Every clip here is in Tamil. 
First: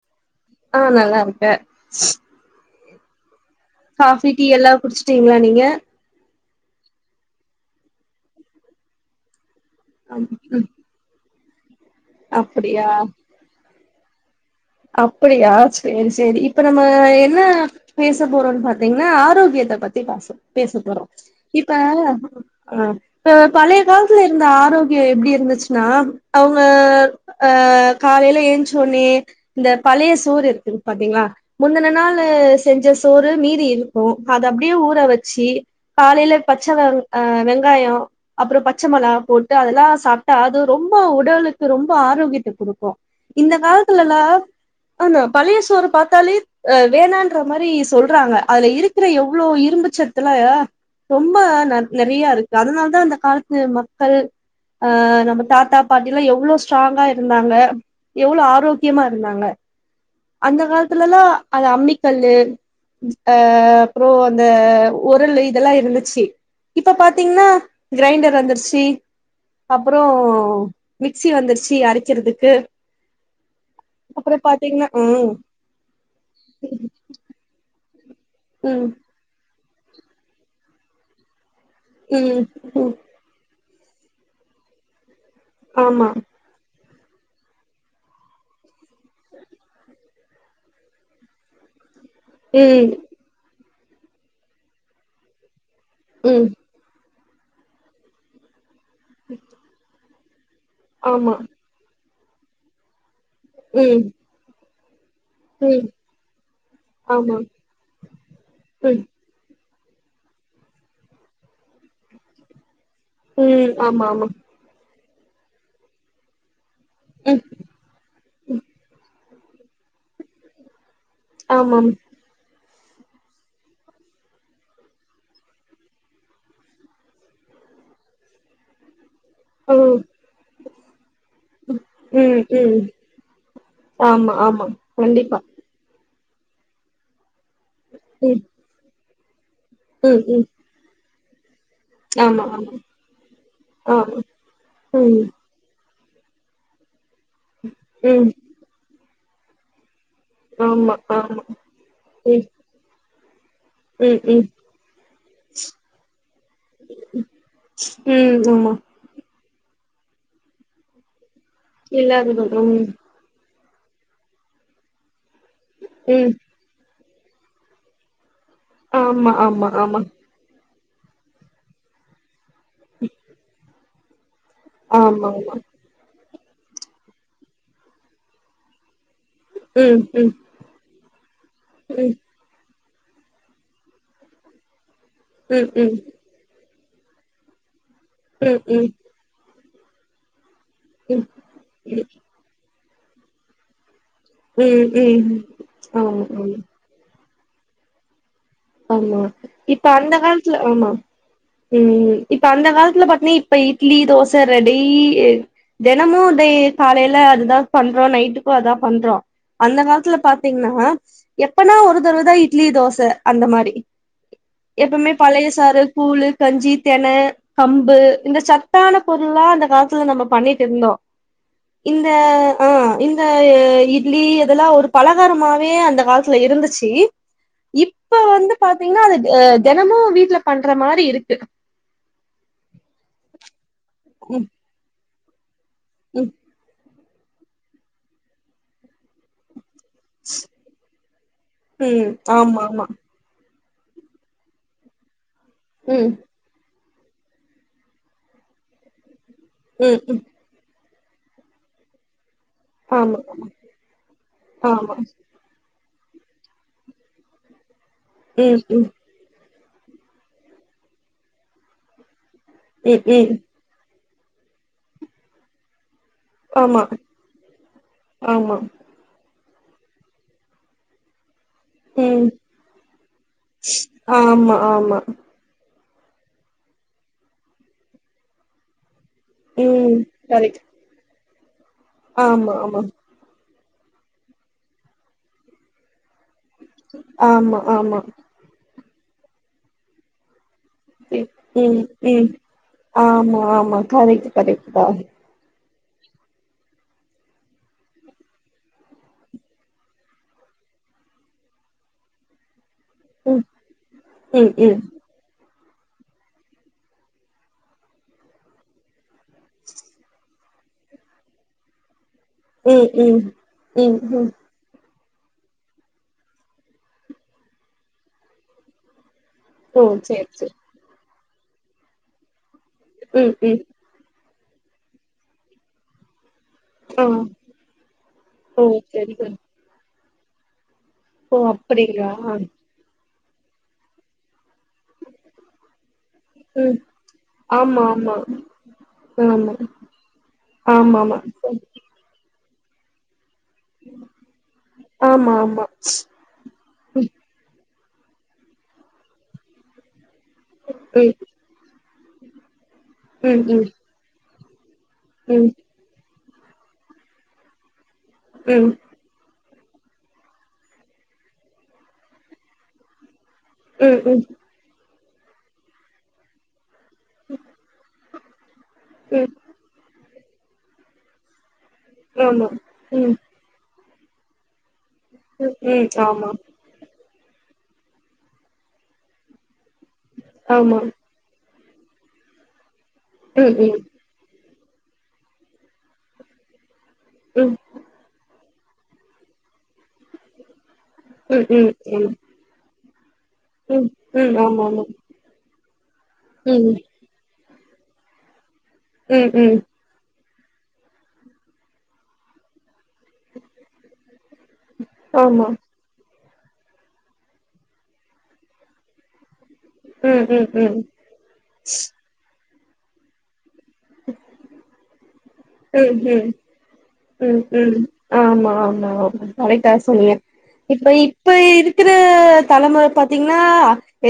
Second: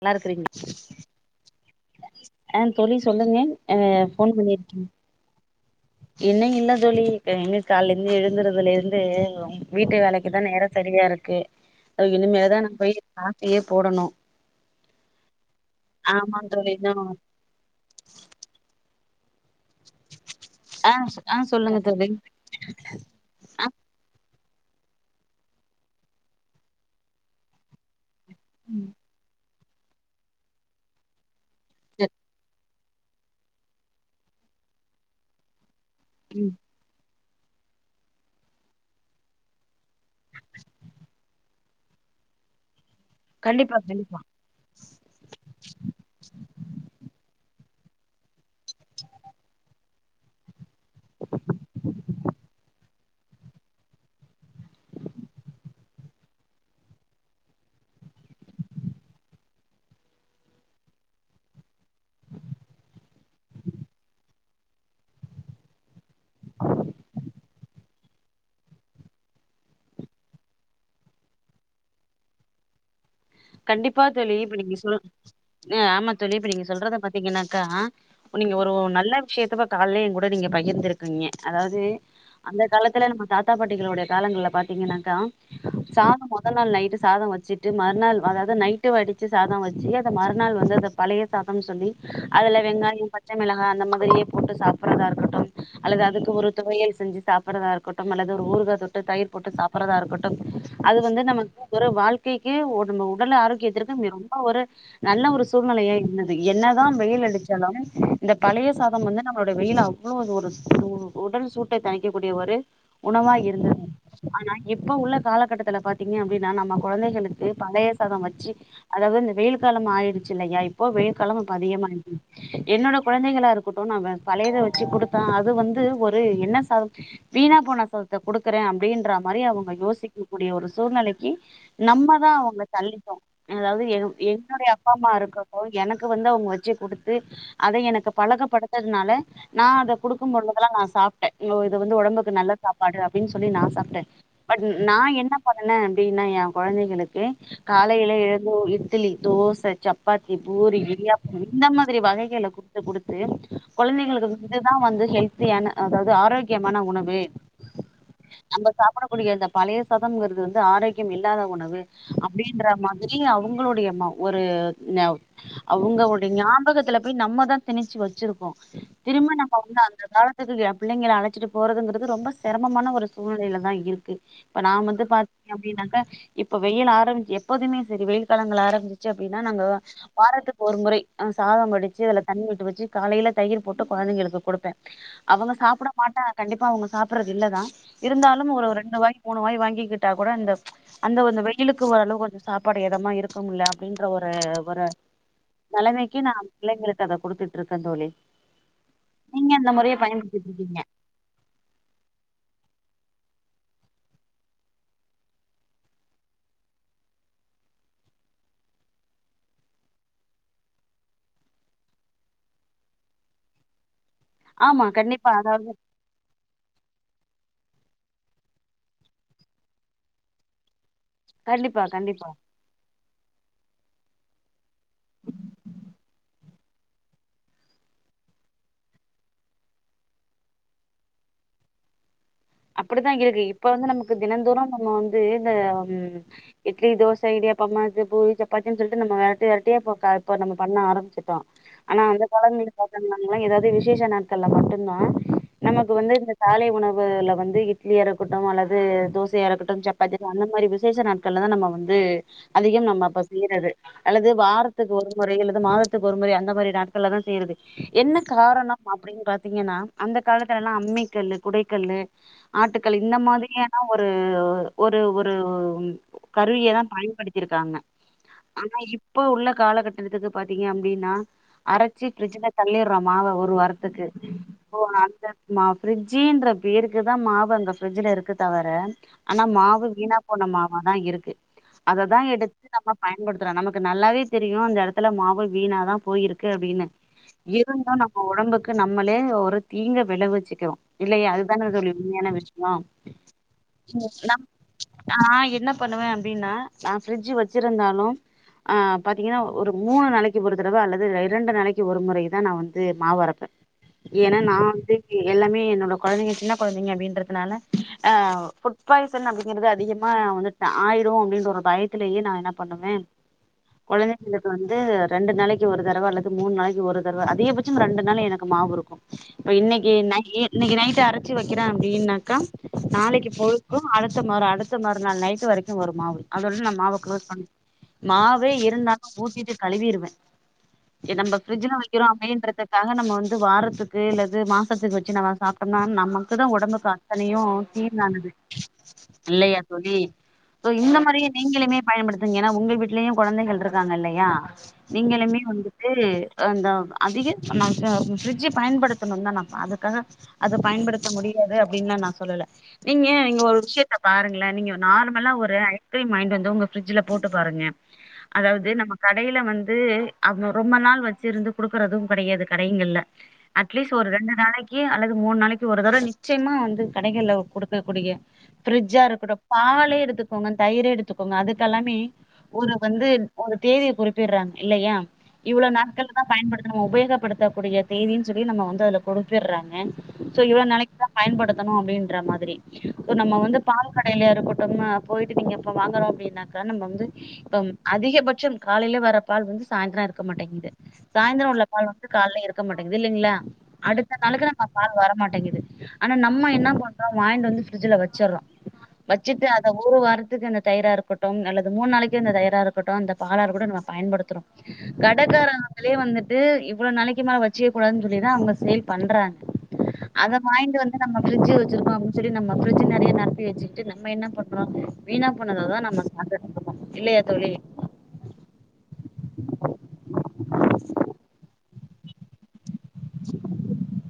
நல்லாருக்குறீங்ளா ஆ நல்லா இருக்கே ஆ தோழி சொல்லுங்க ஆ ஃபோன் பண்ணிருக்கிங்க டீங்ளா நீங்க இன்னு இல்ல தோழி எங்க கால்ல இருந்து எழுந்துறதுல இருந்து ரொம் வீட்டு அ வேலைக்குதா ம் நேரோ செரியா இருக்கு இனிமேல்தா நா போய் அப்படியா காப்பியே போடணு அப்படியா சேரி சேரி ஆமா இப்ப தோழி நம்ம இன்னு என்ன பேச போறோன் பாத்தீங்கன்னா ஆரோக்கியத்த பத்தி பாச பேச ஆ போறோ ஆ இப்ப சொல்லுங்க தோழி ஆ இப்ப ஆ பழைய காலத்துல இருந்த ஆரோக்கியோ எப்டி இருந்துச்சுன்னா அவுங்க ஆ காலைல எழு ம் சொன்னே இந்த பழைய சோறு இருக்குங் பாத்தீங்களா முந்தன நாளு செஞ்ச சோறு மீதி இருக்கு அத அப்டியே ஊற வெச்சி காலைல பச்ச வாட ஆ வெங்காயோ அப்பறோ பச்ச மொளா போட்டு அதெல்லா சாப்ட்டா அது ரொம்ப உடலுக்கு ரொம்ப ஆரோக்கியத்த குடுக்கு இந்த கண்டிப்பா கண்டிப்பா காலத்துலல்லா ஆனா பழைய சோறு பாத்தாலே அ வேணான்ற மாரி சொல்றாங்க அதுல இருக்குற எவ்ளோ இரும்புச் சத்துலா ரொம்ப ந நறையா இருக்கு அதனாலதா அந்த காலத்துல மக்கள் ஆ நம்ப தாத்தா பாட்டில்லா எவ்ளோ ஸ்ட்ராங்கா இருந்தாங்க எவ்ளோ ஆரோக்கியமா இருந்தாங்க அந்த காலத்துலல்லா அது அம்மிக்கல்லு அ அப்றோ அந்த உருளு இதெல்லா இருந்துச்சி இப்ப பாத்தீங்னா கிரைண்டர் வந்துருச்சி அப்றோ மிக்ஸி வந்துருச்சி அரைக்கிறதுக்கு கண்டிப்பா அப்றோ தோழி இப்ப நீங்க பாத்தீங்கன்னா சொ ம் அ ஆமா தோழி இப்ப நீங்க சொல்றத பாத்தீங்கனாக்கா இப்ப நீங்க ஒரு ம் நல்ல விஷயத்த கால்லயே எ கூட நீங்க பகிர்ந்துருக்கீங்க அதாவ்து ம் அந்த ம் காலத்துல நம்ம தாத்தா பாட்டிகளோட காலங்கள்ல பாத்தீங்கன்னாக்கா ஆமா சாதம் மொத் மொதநாள் நைட்டு சாதோ வெச்சுட்டு மறுநாள் அதாவுது நைட்டு வடிச்ச சாதோ வெச்சு அத மறுநாள் வந்து அத பழைய சாதம்னு சொல்லி அதுல ம் வெங்காயு பச்ச மிளகா அந்த மாதிரியே போட்டு சாப்பறதா இருக்கட்டு அல்லது அதுக்கு ம் ஒரு துவயல் செஞ்சு சாப்பறதா இருக்கட்டு அல்லது ஒரு ஊறுக தொட்டு தயிர் போட்டு சாப்பறதா இருக்கட் ட்டு அது வந்து ஆமா நமக்கு ஒரு வாழ்க்கைக்கே ஒரு உடல் ஆரோக்கியத்திற்கு ம் மிரு ஒரு நல்லா ஒரு ம் சூழ்நிலையா இருந்தது என்னதா வெயில் ஆமா அடிச்சாலுமே இந்த பழைய ம் சாதம் வந்து நம்பளோட வெயில்ல அவ்ளோ ஒரு சூ உடல் சூட்ட தணிக்கக்கூடிய ஒரு உணவா இருந்த ம் ஆமா ஆமா ஆனா இப்ப உள்ள காலகட்டத்துல பாத்தீங்க அப்டின்னா நம்ம ம் கொழந்தைகளுக்கு பழைய சாதோ வெச்சி அதாவுது இந்த வெயில் காலம் ஆயிடுச்சி இல்லயா இப்போ வெயில் காலம்ப ஆமாம் அதிகமாயி என்னோட குழந்தைகளா இருக்கட்டோ நா பழைய வெச்சு குடுத்த அது வந்து ஒரு என்ன சாதோ வீணா போனா சோத்த குடுக்குற அப்டின்றாங்க மரியாத அவுங்க யோசிக்க கூடிய ஒரு சூழ்நிலைக்கி ம் நம்மதா ம் அவுங்க ம் தள்ளிட்டோ அதாவுது எ ஆமா ஆமா என்னுடைய அப்பா அம்மா கண்டிப்பா இருக்கறப்ப எனக்கு வந்து அவுங்க வெச்சு குடுத்து அத எனக்கு ம் பழகப்படுத்தந்னால நா அத ம் குடுக்கும் ம் போதெல்லா நா சாப்ட்ட ஓ இது வந்து உடம்புக்கு ஆமா நல்ல ஆமா சாப்பாடு அப்டின் சொல்லி நா சாப்ட்ட ஆமா பட் நா ம் என்ன பண்ணஅப்டின்னா ய குழந்தைகளுக்கு காலையில ம் எழுந்து இட்டிலி தோச சப் பாத்தி பூரி ஆமா இடியாபோ ஆமா இந்த மாதிரி ம் வகைகள குடுத்து குடுத்து ம் ம் கொழந்தைகளுக்கு இதுதா வந்து ஹெல்த்தியான அதாவுது ஆரோக்கியமான உணவு ம் ஆமா புதிய இந்த பழைய சாதம்ங்குறது வந்து ஆரோக்கியம் இல்லாத உணவு அப் இல்லாதது ம் இதயே அவுங்களோடய மா ஒரு நா அவுங்க உடய ம் ஞாபகத்துல போய் நம்ம தா திணிச்சி வெச்சிருக்கோ ஆமா திரும்ப நம்ம ஆமா வந்து ஆமா அந்த காலத் இத சொல்லி எ பிள்ளைங்கள அழைச்சிட்டு போறதுங்குறது ரொம்ப சிரமமான ஒரு சூழ்நிலேல்ல தா இருக்கு இப்ப நா வந்து ஆமா பாத்தீக ஆமா அப்டின்னாக்க இப்ப வெயில் ஆரம்பிச்சு எப்போதுமே செரி வெயில் காலங்கள் ஆரம்பி ச்சு அப்பின்னா நாங்க ம் ம் வாரத்துக்கு ஒரு முறை சாதம் ம் வடிச்சி ம் அதுல தண்ணி விட்டு வச்சி காலைல தயிர் போட்டு குழந்தைங்களுக்கு கொடுப்பே அவ்ங்க ம் ம் ம் சாப்பிட மாட்டா கண்டிப்பா அவ்ங்க சாப்பிறது இல்லதா இருந்தாலும் ஒரு ரெண்டு ம் வாய் மூணு வாய் வாங்கிக்கிட்டா கூட இந்த அந்த கொஞ்சோ வெயிலுக்கு ஒரளவுக்கு ம் வந்து கொஞ்ச சாப்பாடு எதமா இருக் போம்முல்ல அப்டின்ற ஒரு ஒரு ம் ம் நெலைமைக்கு ஆமா நாம் ஆமா பிள்ளைங்களுக் ட்றத குடுத்துட்ருக்கே தோழி ஆமா நீங்க இப்ப முறைய அந்த பயன்படுத்திட்டு காலத்துல இருக்கீங்க ஆமா ம் இப்ப அந்த காலத்துல பாத்தீன்னா இப்ப இட்லி தோச ரெடி தெனமு காலைல அதுதா பண்றோ நைட்டுக்கு அதா பண்றோ அந்த காலத்துல பாத்தீங்கன்னா எப்பனா ஒரு தடவ தா இட்லி தோச அந்த மாரி ஆமா எப்பமே கண்டிப்பா பழைய அதாவது சாறு கூழு கஞ்சி தெண கம்பு இந்த சத்தான பொருள்ல்லா அந்த காலத்துல நம்ம பண்ணிட்டு இருந்தோ கண்டிப்பா இந்த கண்டிப்பா ஆ இந்த இட்லி இதெல்லா ஒரு பலகாரமாவே அந்த காலத்துல இருந்துச்சி இப்ப வந்து பாத்தீங்ன்னா அது அ தெனமு வீட்ல பண்ற மாரி இருக்கு அப்டித்தா இருக்கு இப்ப வந்து நமக்கு தினம் ம் தோரும் நம்ம வந்து இந்த ம் இட்லி தோச இடியாப்பம்மாது பூரி சப்பாத்தின்னு சொல்லிட்டு நம்ம விரட்டி விரட்டியா போ இப்ப நம்ம பண்ண ஆரம்பிச்சிடோ ஆனா ம் அந்த ஆமா காலங்கல ஆமா பாத்திகனா இல்ல ஏதாவுது விசேஷ நாட்கள்ல மட்டு தா நமக்கு ம் வந்து இந்த காலை உணவுல வந்து இட்லி இருக்கட்டு அல்லது தோசையா இருக்கட்டு ம் ம் சப்பாத்திகு கானு இந்த மாரி விசேஷ நாட்கள தான் நம்ம வந்து அதிகம் நம்ப ஆமா அப்ப செய்றது அல்லது வாரத்துக்கு ஆமா ஒரு முறை அல்லது மாத வாரத்துக்கு ஒருமுறை அந்த மாரி நாட்கள் தான் செய்யது என்ன ம் காரணம் ம் அப்டின் பார்த்த பத்தீங்கன்னா அந்த காலத்துலலாம் அம்மி கல்லு குடைக்கல்லு ஆட்டுக்கள்ளு ம் இந்த ம் மாதிரியனா ஒரு ஒரு ஒரு கருவிய ஆமா தான் பயன்படுத்திருக்காங்க ஆமா ஆனா இப் இப்ப உள்ள காலகட்டணத்துக்கு பாத்தீங்க அப்டின்னா அரைச்சி ம் பிரி்ஜ்ல தள்ளிடுறோம் மாவ ஒரு வாரத்துக்கு ஆமா ஆமா அந்த மா ஃபிரிஜின்ற பேருக்குதான் மாவு அங்க ஃபரிஜ்ல இருக்கு தவர ஆனா மாவு ம் வீணா போன கரெக்ட் மாவாதான் இருக்கு அததான் ஆமா எடுத்து ஆமா நம்ம பயன்படுத்துறோம் நமக்கு நல்லாவே தெரியும் அந்த இடத்துல மாவு வீணா தான் போயிருக் க்கு அப்டின்னு ஆமா இருந்தும் ஆமா நம்ம உடம்புக்கு நம்மளே ஒரு தீங்க வெளவெச்சி க்கிறேம் இல்லையா ம் அது ம் ம் ஆமா ஆமா கரெக்ட் கரெக்ட் தான் நான் என்ன பண்ணுவேன் அப்டின்னா நான் ஃபிரிடட்ஜ் வெச்சிருந்தாலும் ஆ பாத்தீங்கன்னா ஒரு மூணு நாளைக்கு ஒரு தடவ அல்லது இரண்டு நாளைக்கு ஒரு முறை தான் நான் வந்து மாவு ம் அரப்பேன் ஏன்னா ம் நான் ம் வந்து எல்லாமே என்னோட கொழந்தைங்க சின்ன கொழந்தைங்க அப்டின்றதுனால ஹ் ஃபுட் பாய்சன் அப்டிங்கிறது அதிகமா ஆயிரும் அப்டின்ற ஒரு பயத்திலேயே நான் என்ன ம் பண்ணுவே ம் ம் ம் கொழந்தைங்களுக்கு வந்து ரெண்டு நாளைக்கு ஒரு தடவ அல்லது மூணு நாளைக்கு ஒரு தடவ அதீகபட்சம் ரெண்டு நாளைக்கு எனக்கு மாவு இருக்கும் இப்ப ஓ இன்னைக்கு நை சேரி சேரி இன்னைக்கு நைட்டு அரச்சி வைக்கிறேன் அப்டின்னாக்கா ம் நாளைக்கு ம் பொழுக்கும் அடுத்த மறு அடுத்த மறுநாள் நைட்டு வரைக்கும் வரும் மாவு அதோட நம் மாவ ஆ கோளோஸ் பண்ண மாவே ஓ சரி இருந்தாலும் சரி ஊத்திட்டு கழுவிறுவேன் ஏ நம்ப ஓ ஃபிரிட்ஜில அப்டிங்களா வெக்கிறோம் அப்டின்றது க்காக நம்ம வந்து வாரத்துக்குல்லது மாசத்துக்கு வெச்சி நம்ம சாப்ட்டோம்னா அதுக்குதான் ம் உடம்புக்கு அத்தனையும் ஆமா ஆமா தீங்கானது ஆமா இல்லையா தோழி சோஇந்த ஆமா ஆமா மாரியே நீங்களுமே பயன்படுத்துங்க ஏன்னா உங்க வீட்லயும் கொழந்தைகள் இருக்காங்க இல்லையா ஆமா நீங்களுமே ஆமா வந்துட்டு அந்த அதிக நம்ப அ ஃப்ரிட்ஜ பயன்படுத்தணும்னு தான் நான் அதுக்காக அது ம் முடியாது அப்டின்னுலா நான் சொல்லல நீங்க ம் நீங்க ஒரு ம் விஷயத்த பாருங்கள நீங்க நார்மலா ம் ஒரு ஐ ஐஸ்கீரிம் வாங்கிட்டு வந்து உங்க ஃபிரிட்ஜ்ல போட்டு பாருங்க ம் அதாவது நம்ம கடையில வந்து அவுங்க ரொம்ப நாள் வச்சுிருந்து குடுக்குறதும் கடையாது கடைங்கள்ல அட்லீஸ்ட் ம் ஒரு ம் ரெண்டு நாளைக்கு அல்லது மூணு நாளைக்கு ஒரு தடவ நிச்சயமா வந்து கடைகள்ல குடுக்க கூடிய பிரரிட்ஜா ம் இருக்கட்டும் பாலே எடுத்துக்கோங்க தயிர் எடுத்து க்கோங்க அதுக்கெல்லாமே ஆமா ஒரு வந்து ம் ஒரு தேதிய குறிப்பிடுறாங்க இல்லயா ம் இவ்வளோ ம் நாட்கள் தான் ஆமா பயன்படுத்த நம்ம உபயோகப்படுத்தக்க கூடிய தேதின்னு சொல்லி நம்ம வந்து அதுல கொடுத்துடுறாங்க சோ இவ்ளவு ஆமா நைக்கு பயன்படுத்தணும் அப்டின்ற மாதிரி நம்ம ம் வந்து ப ம் கடையிலய இருக்கட்டோம்னா போயிட்டு நீங்கப்ப வாங்குறோம் அப்டின்னாக்கா நம்ம வந்து ம் இப்ப அதிகபட்சம் காலையில வர பால் வந்து சாய்ந்திரம் இருக்க மாட்டேங்குது ம் சாயந்தரம் உள்ள ம் பால் வந்து ம் காலையில இரு இருக்க மாட்டேங்குது இல்லீங்ளா ம் அடுத்த ம் நாள்க்கு நம்ம ஆமாமா பால் வர மாட்டேங்குது ஆனா நம்ம ம் என்ன பண் வாங்கிட்டு வந்து ஃபிரிட்ஜ்ல வெச்சுறோம் ம் வெச்சுட்டு ம் அத ஒரு வாரத்துக்கு இந்த தயிரா இருக்கட்டும் அல்லது மூணு நாளைக்கு இந்த தயிர்ரா இருக்கட்டும் அந்த பாலா இருக்கட்டும் நம்ம பயன்படுத்துறோம் ஆமா கடகாரன் நாலே வந்துட்டு இவ்ளோ நாளைக்கி மேல வெச்சிக் கூடாதுன் சொல்லி தா அவுங்க சேல் பண்றாங்க ம் அத ம் ம் வாங்கிட்டு வந்து நம்ம ஃப்ரி்ஜ்ஜி வெச்சிருக்கோ அப்டின் சொல்லி நம்ம ஃப்ரிஜ்ஜி நெறய நெரப்பி வெச்சிகி ட்டு நம்ம என்ன பண்றோ வீணா போணத தா ம் நம்ம ம் சாப்ட்டுட் ம் ம் ஆமா ஆமா ஆமா கரெக்ட்டா சொன்ன இப்ப இப்ப இருக்குற தலமுற பாத்திங்ன்னா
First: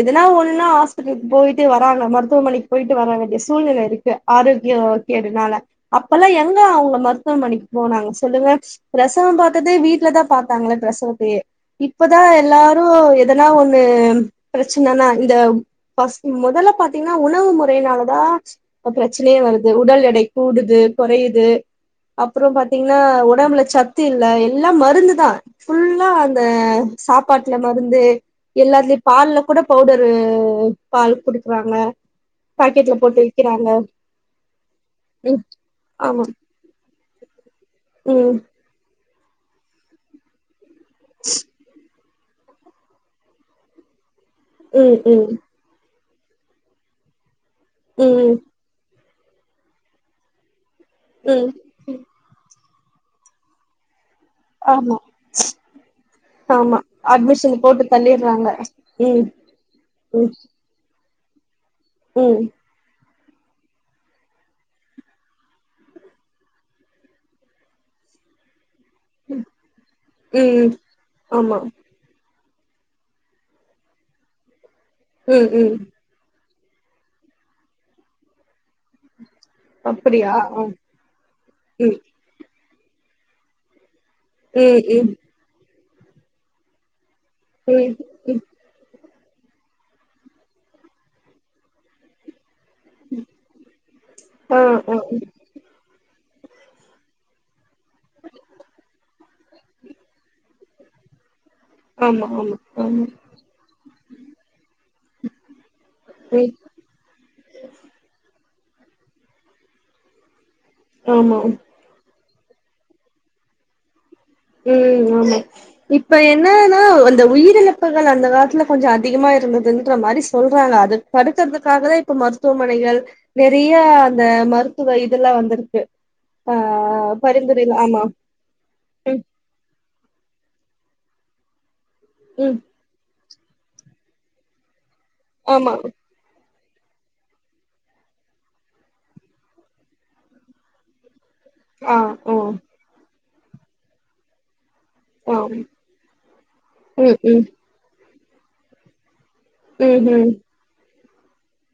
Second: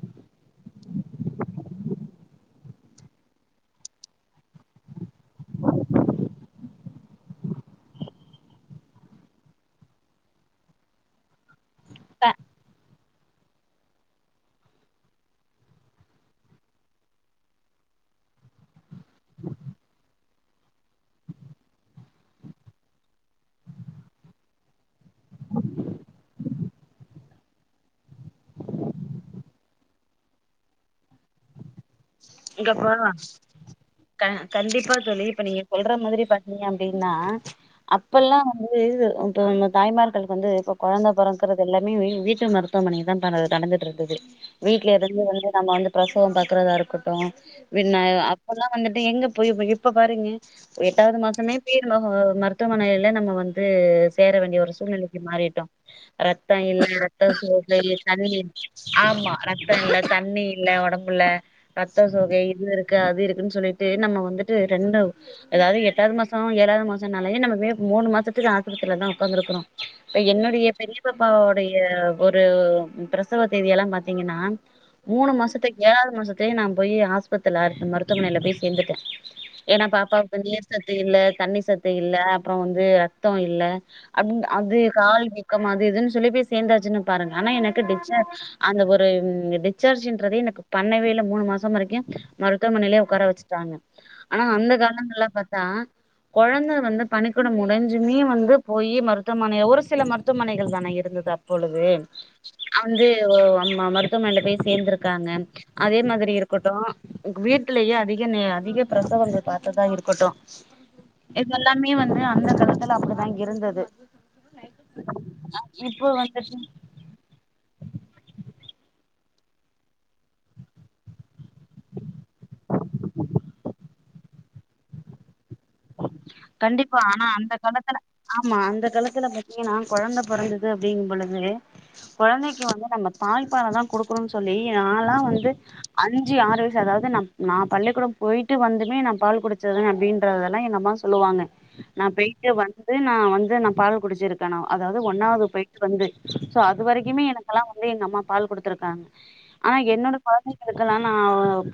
எதனா ஒண்ணுன்னா ஹாஸ்பிட்டல்க்கு போய்ட்டு வராங்க மருத்துவமனைக் போய்ட்டு வர வேண்டிய சூழ்நில இருக்கு ஆரோக்யோ கேடுனால அப்பல்லா எங்க அவுங்க மருத்துவமனைக் போனாங்க சொல்லுங்க ப்ரசவம் பாத்ததே வீட்லதா பத்தாங்ளே ப்ரசவத்தயே இப்பதா க எல்லாரு எதனா ஒண்ணு ப்ரச்சனனா இந்த ஃபஸ் மொதல்ல பாத்திங்ன்னா உணவு முறைனாலதா ப்ரச்னயே வருது உடல் எடை கூடுது கொறையுது அப்றோ பாத்திங்ன்னா ஒடம்புல சத்து இல்ல எல்லா மருந்து தா ஃபுல்லா அந்த சாப்பாட்ல மருந்தே எல்லாத்லயு பால்ல கூட பவுடரு பால் குடிக்றாங்க இங்கப் போலா கண்டிப்பா தோழி ம் இப்ப நீங்க சொல்ற மாதிரி ஆமா பாத் ங்க அப்டின்னா ம் அப்பல்லாம் வந்து இது ஒன்னு தாய்மார்களுக் வந்து கொழந்த பொறக்குறது எல்லாமே வி வீட்டு மருத்துவமன தா பா நடந்துட்ருந்துது ம் வீட்லேருந்து ம் வந்து நம்ம வந்து பிரசவம் பாக்குறதா இருக்கட்டும் [unintelligible] ம் அப்பல்லா வந்துட்டு எங்க போய்ர்ப்ப இப்ப பாருங்க எட்டாவது ம் மாசமே பீர் நோஹோ மருத்துவமனைய்ல நம்ம வந்து சேர வேண்டிய ஒரு ஆமா சூழ்நிலைக்கு மாறிட்டோ ரத்தோ ஆமா இல்ல ரத்தோ அட்மிஷன் போட்டு தண்ணி தள்ளிடுறாங்க இல் ம் ஆமா ரத்த இல்ல ம் தண்ணி இல் இல்ல ஒடம்புல ரத்த சோகை ம் இது இருக்கு அது இருக்குன் சொல்லிட்டு நம்ம வந்துட்டு ரெண்டு அதாது எட்டாவது மாசோ ஏழாவது மாசோம்னாலே நம்ம மூணு மாசத்துக்கு ஆஸ்பித்ரில இர்ந்தோ உக்காந்துருக்கிறோ இப்ப என்னுடிய ம் பெரிய பாப்பா ஆமா உடைய ஒரு பிரசவ தேதிய எல்லா பாத்திங்கன்னா மூணு ம் ம் மாசத்துக்கு ஏழாவது மாசத் கே நா போயி ஆஸ்பத்தர்ல மருத்துவமனைல போய் சேர்துட்டே ஏனா அப்படியா பாப்பாக்கு ஆ நீர் சத்து இல்ல தண்ணி சத்து ம் இல்ல அப்றோ வந்து ரத்தோ இல்ல அப்புன் அது ம் ம் கால் வீக்கம் அது இதுன் சொல்லி போய் சேந்தாச்சுன்னு பாருங்க ஆனா எனக்கு ம் டி ம் அந்த ஒரு டிச்சார்ஜின்றதே எனக்கு பண்ணவேல மூணு மாசோ வரைக்கும் மருத்துவமனைலே உக்கார வெச்சுட்டாங்க ஆனா ஆ அந்த ஆ காலங்கள்ல பாத்தா கொழந்த வந்து பனிக்கூடம் உடஞ்சுமே வந்து போயி மருத்துவமனைல ஒரு சில மருத்துவமனைகள் தான இருந்தது அப்ப பொழுது ஆமா ஆமா ஆமா அந்து அம் அம் மருத்துவமனைல போய் சேந்துருக்காங்க அதே ம் இருக்கட்டோ உங்க வீட்டுலயே அதிக அதிக பிரசவங்கள் பாத்ததா இருக்கட்டோ ஆமா இது எல்லாமே வந்து அந்த காலத்துல அப்டிதா இருந்தது ம் ஆமா இப்போ இப்ப வந்துட்டு என்னன்னா அந்த உயிரிழப் ப்புகள் அந்த காலத்ல கொஞ்சோ அதிகமா இருந்துதுன்ற மாரி சொல்றாங்க அது தடுக்கர்துக்காகதா இப்ப மருத்துவமனைகள் நெறிய அந்த மருத்துவ இதல்லா வந்துருக் கு கண்டிப்பா ஆ ஆனா அந்த பரிந்துரைல காலத்துல ஆமா ஆமா அந்த ம் காலத்துல பாத்திங்கனா கொழந்த பொறந்தது அப்டிங்கும் பொழுது ம் கொழந்தைக்கு வந்து நம்ம தாய் பால தா குடுக்குணுன் சொல்லி நாலா வந்து ஆமா அன் அஞ்சு ஆறு வய்சு அதாவது ந நா பள்ளிக்கூடம் போய்ட்டு வந்துமே நா பால் குடிச்சதுனு அப்டின்றத லா எங்கம்மா சொல்லுவாங்க ஆ நா ஆ போய்ட்டு வந்து நா வந்து நா பால் குடிச்சிருக் கனா அதாது ஆ ஒன்னாவது போய்ட்டு வந்து சோ அது ம் வரைக்குமே ம் எனக்கெல்லா வ எங்க அம்மா பால் கொடுத்திருக்காங்க ஆனா ம் என்னோட ம் கொழந்தை இதுக்கெல்லா நா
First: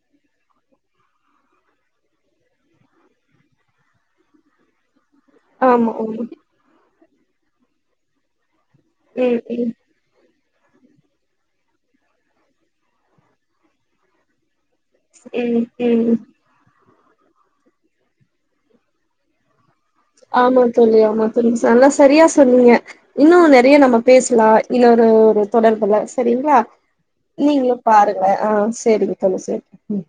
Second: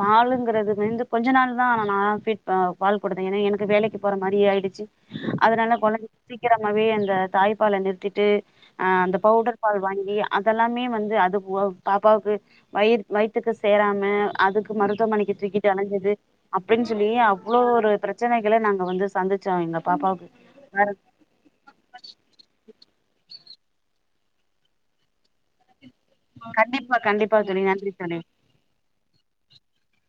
பாலுங்கிறது வந்து கொஞ்ச நாள் தா நா பால் கொடுத்தே ஏ எனக் வேலைக்கு போற மாரி ஆயிடுச்சு அதனால ஆமா கொழந்த ஆமா சீக்கிரம் சும்மாவே அந்த தாய்ப்பால நிறுத்திட்டு ஆ அந்த ம் பவுடர் ம் பால் வாங்கி அதெல்லாமே வந்து அது பாப்பாவுக்கு வயிற் வயித்துக்கு சேராம அதுக் மருத்துவமனைக்கு ம் தூக்கிட்டு அலைஞ்சது ம் அப்டின் சொல்லி அவ்ளோ ஒரு பிரச்சனைகள நாங்க வந்து வந்திச்சா எங்க பாப்பா ஆமா தோழி ஆமா நல்லா சரியா சொன்னீங்க இன்னு நிறைய நம்ம பேசலா இன்னொரு ஒரு தொடர்புல சரிங்ளா கண்டிப்பா கண்டிப்பா தோழி நீங்களு நன்றி தோழி பாருங்க ஆ சரிங்க தோழி சரி